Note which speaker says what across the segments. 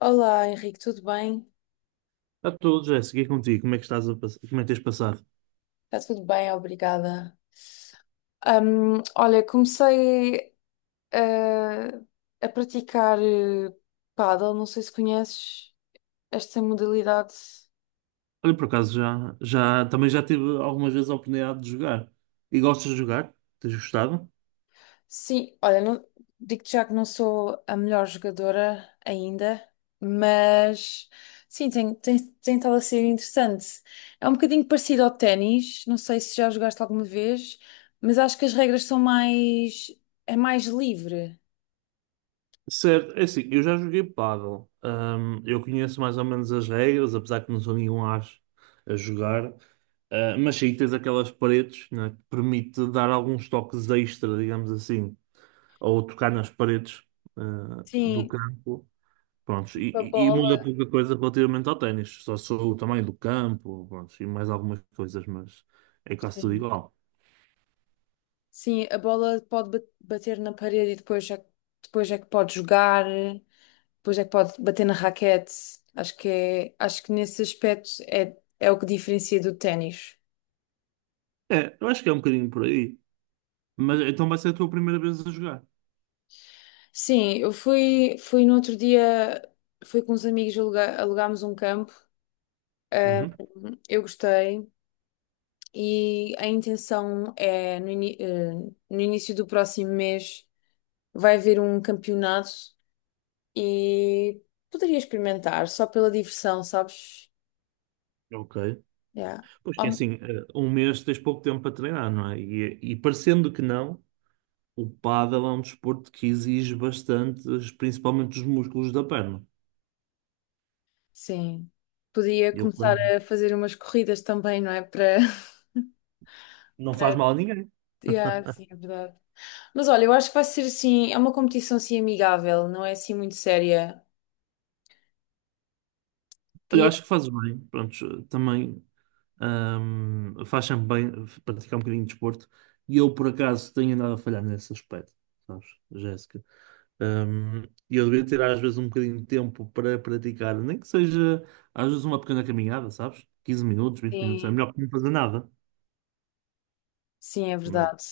Speaker 1: Olá, Henrique, tudo bem?
Speaker 2: A todos, Jéssica, e contigo, como é que estás como é que tens passado?
Speaker 1: Está tudo bem, obrigada. Olha, comecei eh, a praticar pádel, não sei se conheces esta modalidade.
Speaker 2: Olha, por acaso já, também já tive algumas vezes a oportunidade de jogar. E gostas de jogar? Tens gostado?
Speaker 1: Sim, olha, digo-te já que não sou a melhor jogadora ainda, mas sim, tem estado a ser interessante. É um bocadinho parecido ao ténis, não sei se já jogaste alguma vez, mas acho que as regras são mais, é mais livre.
Speaker 2: Certo, é assim, eu já joguei pádel. Eu conheço mais ou menos as regras, apesar que não sou nenhum as a jogar. Ah, mas sim, tens aquelas paredes, né, que permite dar alguns toques extra, digamos assim, ou tocar nas paredes, ah, do
Speaker 1: Sim,
Speaker 2: campo. Prontos, e,
Speaker 1: tipo a
Speaker 2: e- e muda
Speaker 1: bola.
Speaker 2: pouca coisa relativamente ao ténis, só sou o tamanho do campo, prontos, e mais algumas coisas, mas é quase tudo
Speaker 1: Sim.
Speaker 2: igual.
Speaker 1: Sim, a bola pode bater na parede e depois é que pode jogar, depois é que pode bater na raquete. Acho que nesse aspecto é o que diferencia do ténis.
Speaker 2: É, eu acho que é um bocadinho por aí, mas então vai ser a tua primeira vez a jogar.
Speaker 1: Sim, eu fui no outro dia, fui com uns amigos, alugámos um campo.
Speaker 2: Uhum.
Speaker 1: Eu gostei e a intenção é no início do próximo mês vai haver um campeonato e poderia experimentar só pela diversão, sabes?
Speaker 2: Ok.
Speaker 1: Yeah.
Speaker 2: Pois que é
Speaker 1: Hom-
Speaker 2: assim, um mês tens pouco tempo para treinar, não é? E parecendo que não, o pádel é um desporto que exige bastante, principalmente os músculos da perna.
Speaker 1: Sim. Podia
Speaker 2: E eu,
Speaker 1: começar a fazer umas corridas também, não é? Para,
Speaker 2: não faz
Speaker 1: para.
Speaker 2: mal a ninguém.
Speaker 1: Yeah, sim, é verdade. Mas olha, eu acho que vai ser assim, é uma competição assim amigável, não é assim muito séria.
Speaker 2: Olha,
Speaker 1: Queria
Speaker 2: acho que faz bem, pronto também. Faz sempre bem praticar um bocadinho de desporto. E eu, por acaso, tenho andado a falhar nesse aspecto, sabes, Jéssica? Ahm, E eu devia ter, às vezes, um bocadinho de tempo para praticar, nem que seja, às vezes, uma pequena caminhada, sabes? Quinze minutos, vinte minutos, é
Speaker 1: Assim,
Speaker 2: melhor que não fazer nada.
Speaker 1: sim, é
Speaker 2: Mas,
Speaker 1: verdade.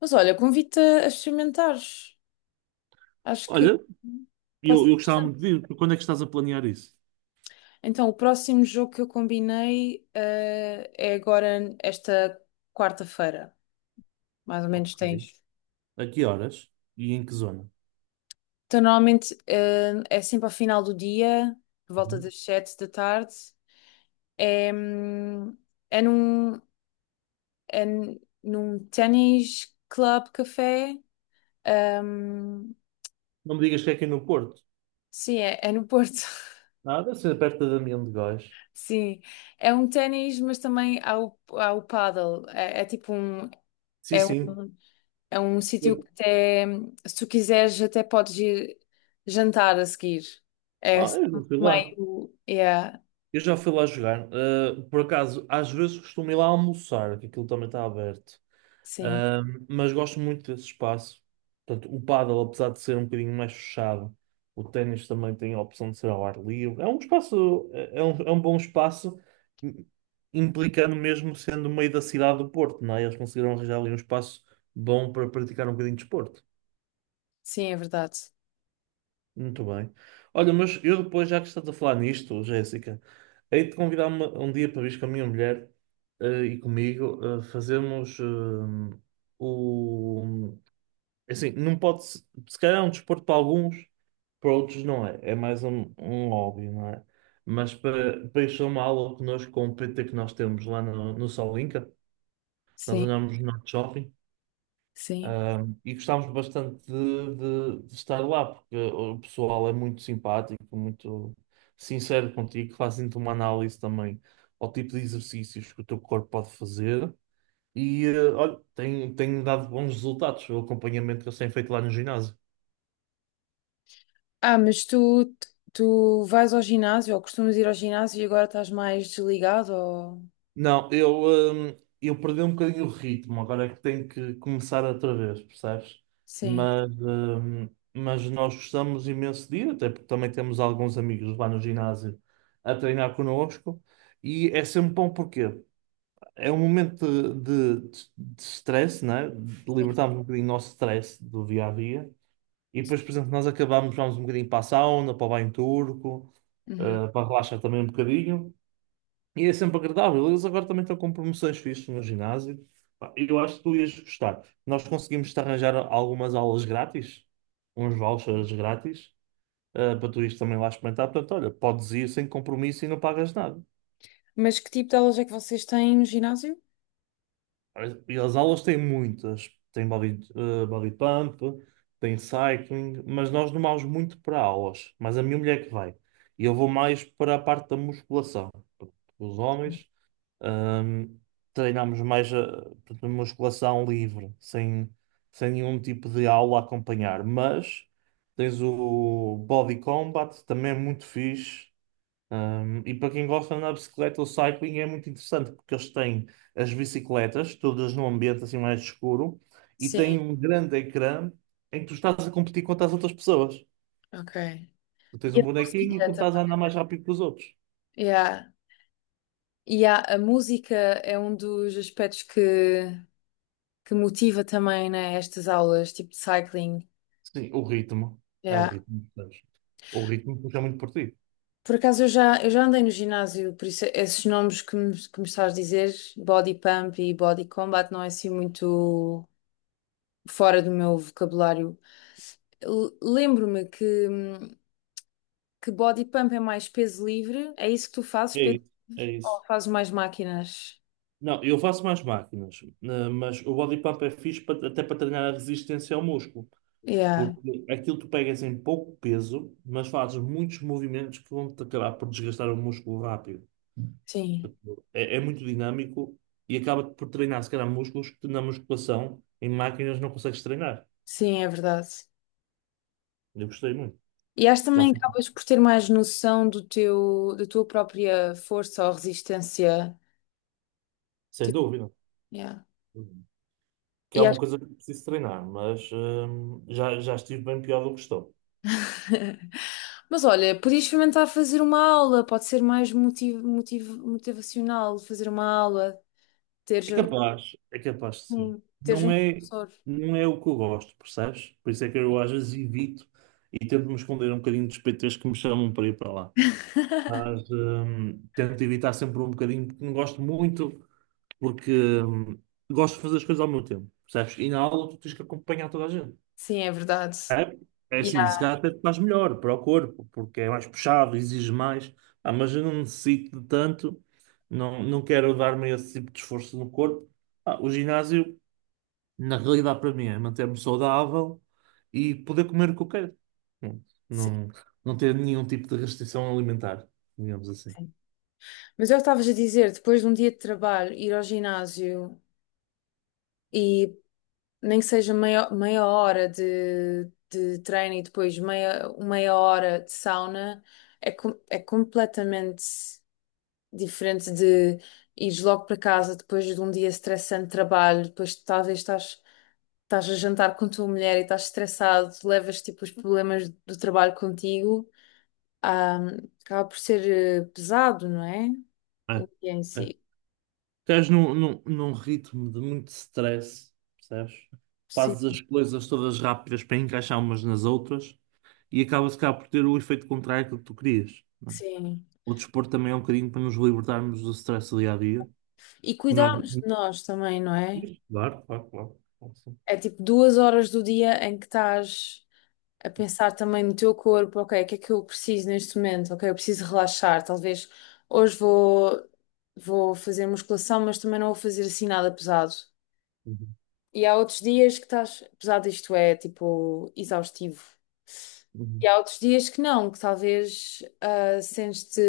Speaker 1: Mas olha, convido-te a experimentares. Acho que
Speaker 2: olha,
Speaker 1: pode ser
Speaker 2: eu gostava muito
Speaker 1: interessante.
Speaker 2: de vir. Quando é que estás a planear isso?
Speaker 1: Então, o próximo jogo que eu combinei, é agora esta quarta-feira. Mais ou
Speaker 2: Ok.
Speaker 1: menos tens.
Speaker 2: A que horas e em que zona?
Speaker 1: Então, normalmente, é sempre ao final do dia, por volta
Speaker 2: Uhum.
Speaker 1: das 7 da tarde. É, hum, é num, num ténis club café. Hum,
Speaker 2: Não me digas que é aqui no Porto.
Speaker 1: sim, é no Porto.
Speaker 2: Ah, deve ser perto da Damião de Góis.
Speaker 1: Sim, é um ténis, mas também há o paddle.
Speaker 2: Sim,
Speaker 1: É
Speaker 2: sim.
Speaker 1: um, é um sítio
Speaker 2: Eu-
Speaker 1: que até, se tu quiseres, até podes ir jantar a seguir. É
Speaker 2: Ah,
Speaker 1: assim,
Speaker 2: eu não fui lá.
Speaker 1: meio, yeah,
Speaker 2: Eu já fui lá jogar. Por acaso, às vezes costumo ir lá almoçar, que aquilo também está aberto.
Speaker 1: sim.
Speaker 2: Mas gosto muito desse espaço. Portanto, o pádel, apesar de ser um bocadinho mais fechado, o ténis também tem a opção de ser ao ar livre. É um espaço, é um bom espaço, im- implicando mesmo sendo no meio da cidade do Porto, não é? Eles conseguiram arranjar ali um espaço bom para praticar um bocadinho de desporto.
Speaker 1: Sim, é verdade.
Speaker 2: Muito bem. Olha, mas eu depois, já que estás a falar nisto, Jéssica, hei de convidar uma, um dia para vir com a minha mulher e comigo fazermos o. Assim, não pode. Se calhar é um desporto para alguns, para outros não é. É mais um, um hobby, não é? Mas para, para isso, é uma aula connosco com o PT que nós temos lá no Solinca, nós
Speaker 1: Sim,
Speaker 2: andamos no Norte Shopping.
Speaker 1: sim.
Speaker 2: Um, e gostámos bastante de, de estar lá, porque o pessoal é muito simpático, muito sincero contigo, fazem-te uma análise também ao tipo de exercícios que o teu corpo pode fazer. E olha, tem, tem dado bons resultados o acompanhamento que eles têm feito lá no ginásio.
Speaker 1: Ah, mas tu vais ao ginásio ou costumas ir ao ginásio e agora estás mais desligado ou...
Speaker 2: Não, eu perdi um bocadinho o ritmo, agora é que tenho que começar outra vez, percebes?
Speaker 1: Sim,
Speaker 2: Mas, hum, mas nós gostamos imenso de ir, até porque também temos alguns amigos lá no ginásio a treinar connosco, e é sempre bom porque é um momento de stress, né? De
Speaker 1: sim.
Speaker 2: libertarmos um bocadinho o nosso stress do dia a dia, e depois, por exemplo, nós acabamos, vamos um bocadinho para a sauna, para o banho turco,
Speaker 1: Uhum.
Speaker 2: para relaxar também um bocadinho. E é sempre agradável. Eles agora também estão com promoções fixas no ginásio. Pá, eu acho que tu ias gostar. Nós conseguimos-te arranjar algumas aulas grátis, uns vouchers grátis, para tu ires também lá experimentar. Portanto, olha, podes ir sem compromisso e não pagas nada.
Speaker 1: Mas que tipo de aulas é que vocês têm no ginásio?
Speaker 2: E as aulas têm muitas. Tem body, body pump, tem cycling, mas nós não vamos muito para aulas. Mas a minha mulher que vai. E eu vou mais para a parte da musculação. Os homens Ahm, treinamos mais a, portanto, musculação livre, sem nenhum tipo de aula a acompanhar. Mas tens o body combat, também é muito fixe. E para quem gosta de andar de bicicleta, o cycling é muito interessante, porque eles têm as bicicletas, todas num ambiente assim mais escuro, e
Speaker 1: Sim,
Speaker 2: têm um grande ecrã em que tu estás a competir contra as outras pessoas.
Speaker 1: ok.
Speaker 2: Tu tens
Speaker 1: E
Speaker 2: um
Speaker 1: a
Speaker 2: bonequinho e
Speaker 1: música
Speaker 2: tu estás a
Speaker 1: também.
Speaker 2: andar mais rápido que os outros.
Speaker 1: Yeah. E a música é um dos aspectos que motiva também, né, estas aulas, tipo de cycling.
Speaker 2: Sim, o ritmo. É o
Speaker 1: Yeah.
Speaker 2: ritmo. Sabes? O ritmo puxa muito por ti.
Speaker 1: Por acaso eu já andei no ginásio, por isso esses nomes que me estás a dizer, body pump e body combat, não é assim muito fora do meu vocabulário. Lembro-me que body pump é mais peso livre, é isso que tu fazes,
Speaker 2: É
Speaker 1: peso,
Speaker 2: isso, é isso.
Speaker 1: ou fazes mais máquinas?
Speaker 2: Não, eu faço mais máquinas, né, mas o body pump é fixe até para treinar a resistência ao músculo,
Speaker 1: Yeah,
Speaker 2: porque aquilo tu pegas em pouco peso, mas fazes muitos movimentos que vão-te acabar por desgastar o músculo rápido.
Speaker 1: sim,
Speaker 2: Tipo, é, é muito dinâmico e acaba por treinar, se calhar, músculos que na musculação, em máquinas, não consegues treinar.
Speaker 1: sim, é verdade.
Speaker 2: Eu gostei muito,
Speaker 1: E acho
Speaker 2: já
Speaker 1: também que
Speaker 2: fico,
Speaker 1: acabas por ter mais noção do teu, da tua própria força ou resistência.
Speaker 2: sem
Speaker 1: Tipo,
Speaker 2: dúvida.
Speaker 1: yeah.
Speaker 2: Que
Speaker 1: E
Speaker 2: é uma
Speaker 1: acho.
Speaker 2: coisa que preciso treinar, mas já estive bem pior do que estou.
Speaker 1: Mas olha, podias experimentar fazer uma aula, pode ser mais motivacional fazer uma aula, teres,
Speaker 2: É capaz de sim.
Speaker 1: teres
Speaker 2: Não
Speaker 1: um
Speaker 2: é,
Speaker 1: professor.
Speaker 2: não é o que eu gosto, percebes? Por isso é que eu às vezes evito e tento me esconder um bocadinho dos PTs que me chamam para ir para lá. Mas tento evitar sempre um bocadinho, porque não gosto muito, porque hum, gosto de fazer as coisas ao meu tempo, percebes? E na aula tu tens que acompanhar toda a gente.
Speaker 1: Sim, é verdade.
Speaker 2: É, é assim, se
Speaker 1: Yeah,
Speaker 2: calhar até te faz melhor para o corpo, porque é mais puxado, exige mais, ah, mas eu não necessito de tanto, não, não quero dar-me esse tipo de esforço no corpo. Ah, o ginásio. Na realidade, para mim, é manter-me saudável e poder comer o que eu quero. Pronto.
Speaker 1: sim,
Speaker 2: Não, não ter nenhum tipo de restrição alimentar, digamos assim.
Speaker 1: sim. Mas eu estavas a dizer, depois de um dia de trabalho, ir ao ginásio e nem que seja meia hora de treino e depois meia hora de sauna, é completamente diferente de ires logo para casa depois de um dia estressante de trabalho, depois talvez estás a jantar com a tua mulher e estás estressado, levas tipo os problemas do trabalho contigo, ah, acaba por ser pesado, não é? O
Speaker 2: É,
Speaker 1: dia em
Speaker 2: é.
Speaker 1: si.
Speaker 2: Estás num ritmo de muito stress, percebes? Fazes
Speaker 1: Sim,
Speaker 2: as coisas todas rápidas para encaixar umas nas outras e acabas cá por ter o efeito contrário que tu querias. Não é?
Speaker 1: sim.
Speaker 2: O desporto também é um bocadinho para nos libertarmos do stress do dia a dia.
Speaker 1: E
Speaker 2: Nós...
Speaker 1: cuidarmos de nós também, não é?
Speaker 2: Claro, claro, claro. Claro que sim.
Speaker 1: É tipo 2 horas do dia em que estás a pensar também no teu corpo, ok, o que é que eu preciso neste momento? Ok, eu preciso relaxar, talvez hoje vou fazer musculação, mas também não vou fazer assim nada pesado.
Speaker 2: Uhum,
Speaker 1: E há outros dias que estás, apesar disto é tipo exaustivo.
Speaker 2: uhum.
Speaker 1: E há outros dias que não, que talvez sentes-te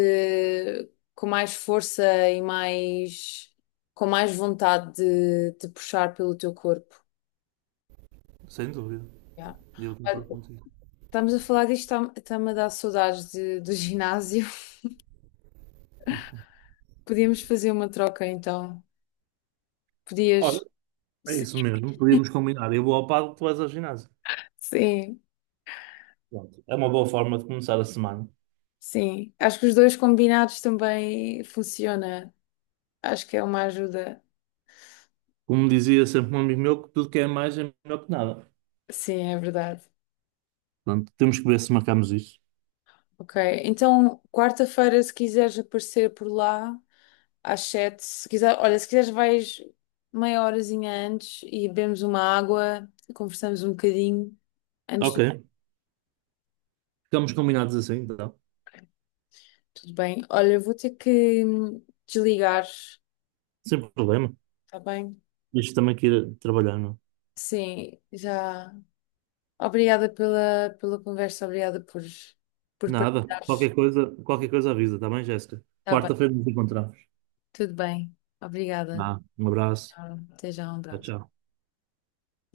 Speaker 1: com mais força e mais com mais vontade de te puxar pelo teu corpo.
Speaker 2: Sem dúvida.
Speaker 1: Yeah.
Speaker 2: Eu
Speaker 1: Ah,
Speaker 2: concordo contigo.
Speaker 1: estamos a falar disto, está-me a dar saudades do ginásio. Podíamos fazer uma troca então.
Speaker 2: Olha,
Speaker 1: Podias.
Speaker 2: é
Speaker 1: Sim,
Speaker 2: isso mesmo, podíamos combinar. Eu vou ao pago, tu vais ao ginásio.
Speaker 1: sim,
Speaker 2: Pronto. É uma boa forma de começar a semana.
Speaker 1: sim. Acho que os dois combinados também funciona. Acho que é uma ajuda.
Speaker 2: Como dizia sempre um amigo meu, que tudo que é mais é melhor que nada.
Speaker 1: Sim, é verdade.
Speaker 2: Portanto, temos que ver se marcamos isso.
Speaker 1: Ok. Então, quarta-feira, se quiseres aparecer por lá, às 7, se quiser, olha, se quiseres vais meia horazinha antes e bebemos uma água, conversamos um bocadinho antes
Speaker 2: Ok,
Speaker 1: do...
Speaker 2: ficamos combinados assim, então.
Speaker 1: Tudo bem. Olha, eu vou ter que desligar,
Speaker 2: Sem problema.
Speaker 1: está bem?
Speaker 2: Isto também que ir trabalhar, não?
Speaker 1: Sim, já. Obrigada pela conversa, obrigada por,
Speaker 2: É?
Speaker 1: por
Speaker 2: Nada.
Speaker 1: partilhares.
Speaker 2: Qualquer coisa avisa, tá bem, Jéssica?
Speaker 1: Está bem,
Speaker 2: Quarta-feira nos encontramos.
Speaker 1: tudo bem. Obrigada.
Speaker 2: Ah, um abraço.
Speaker 1: Tchau. Até já, um
Speaker 2: Tchau,
Speaker 1: abraço.
Speaker 2: tchau.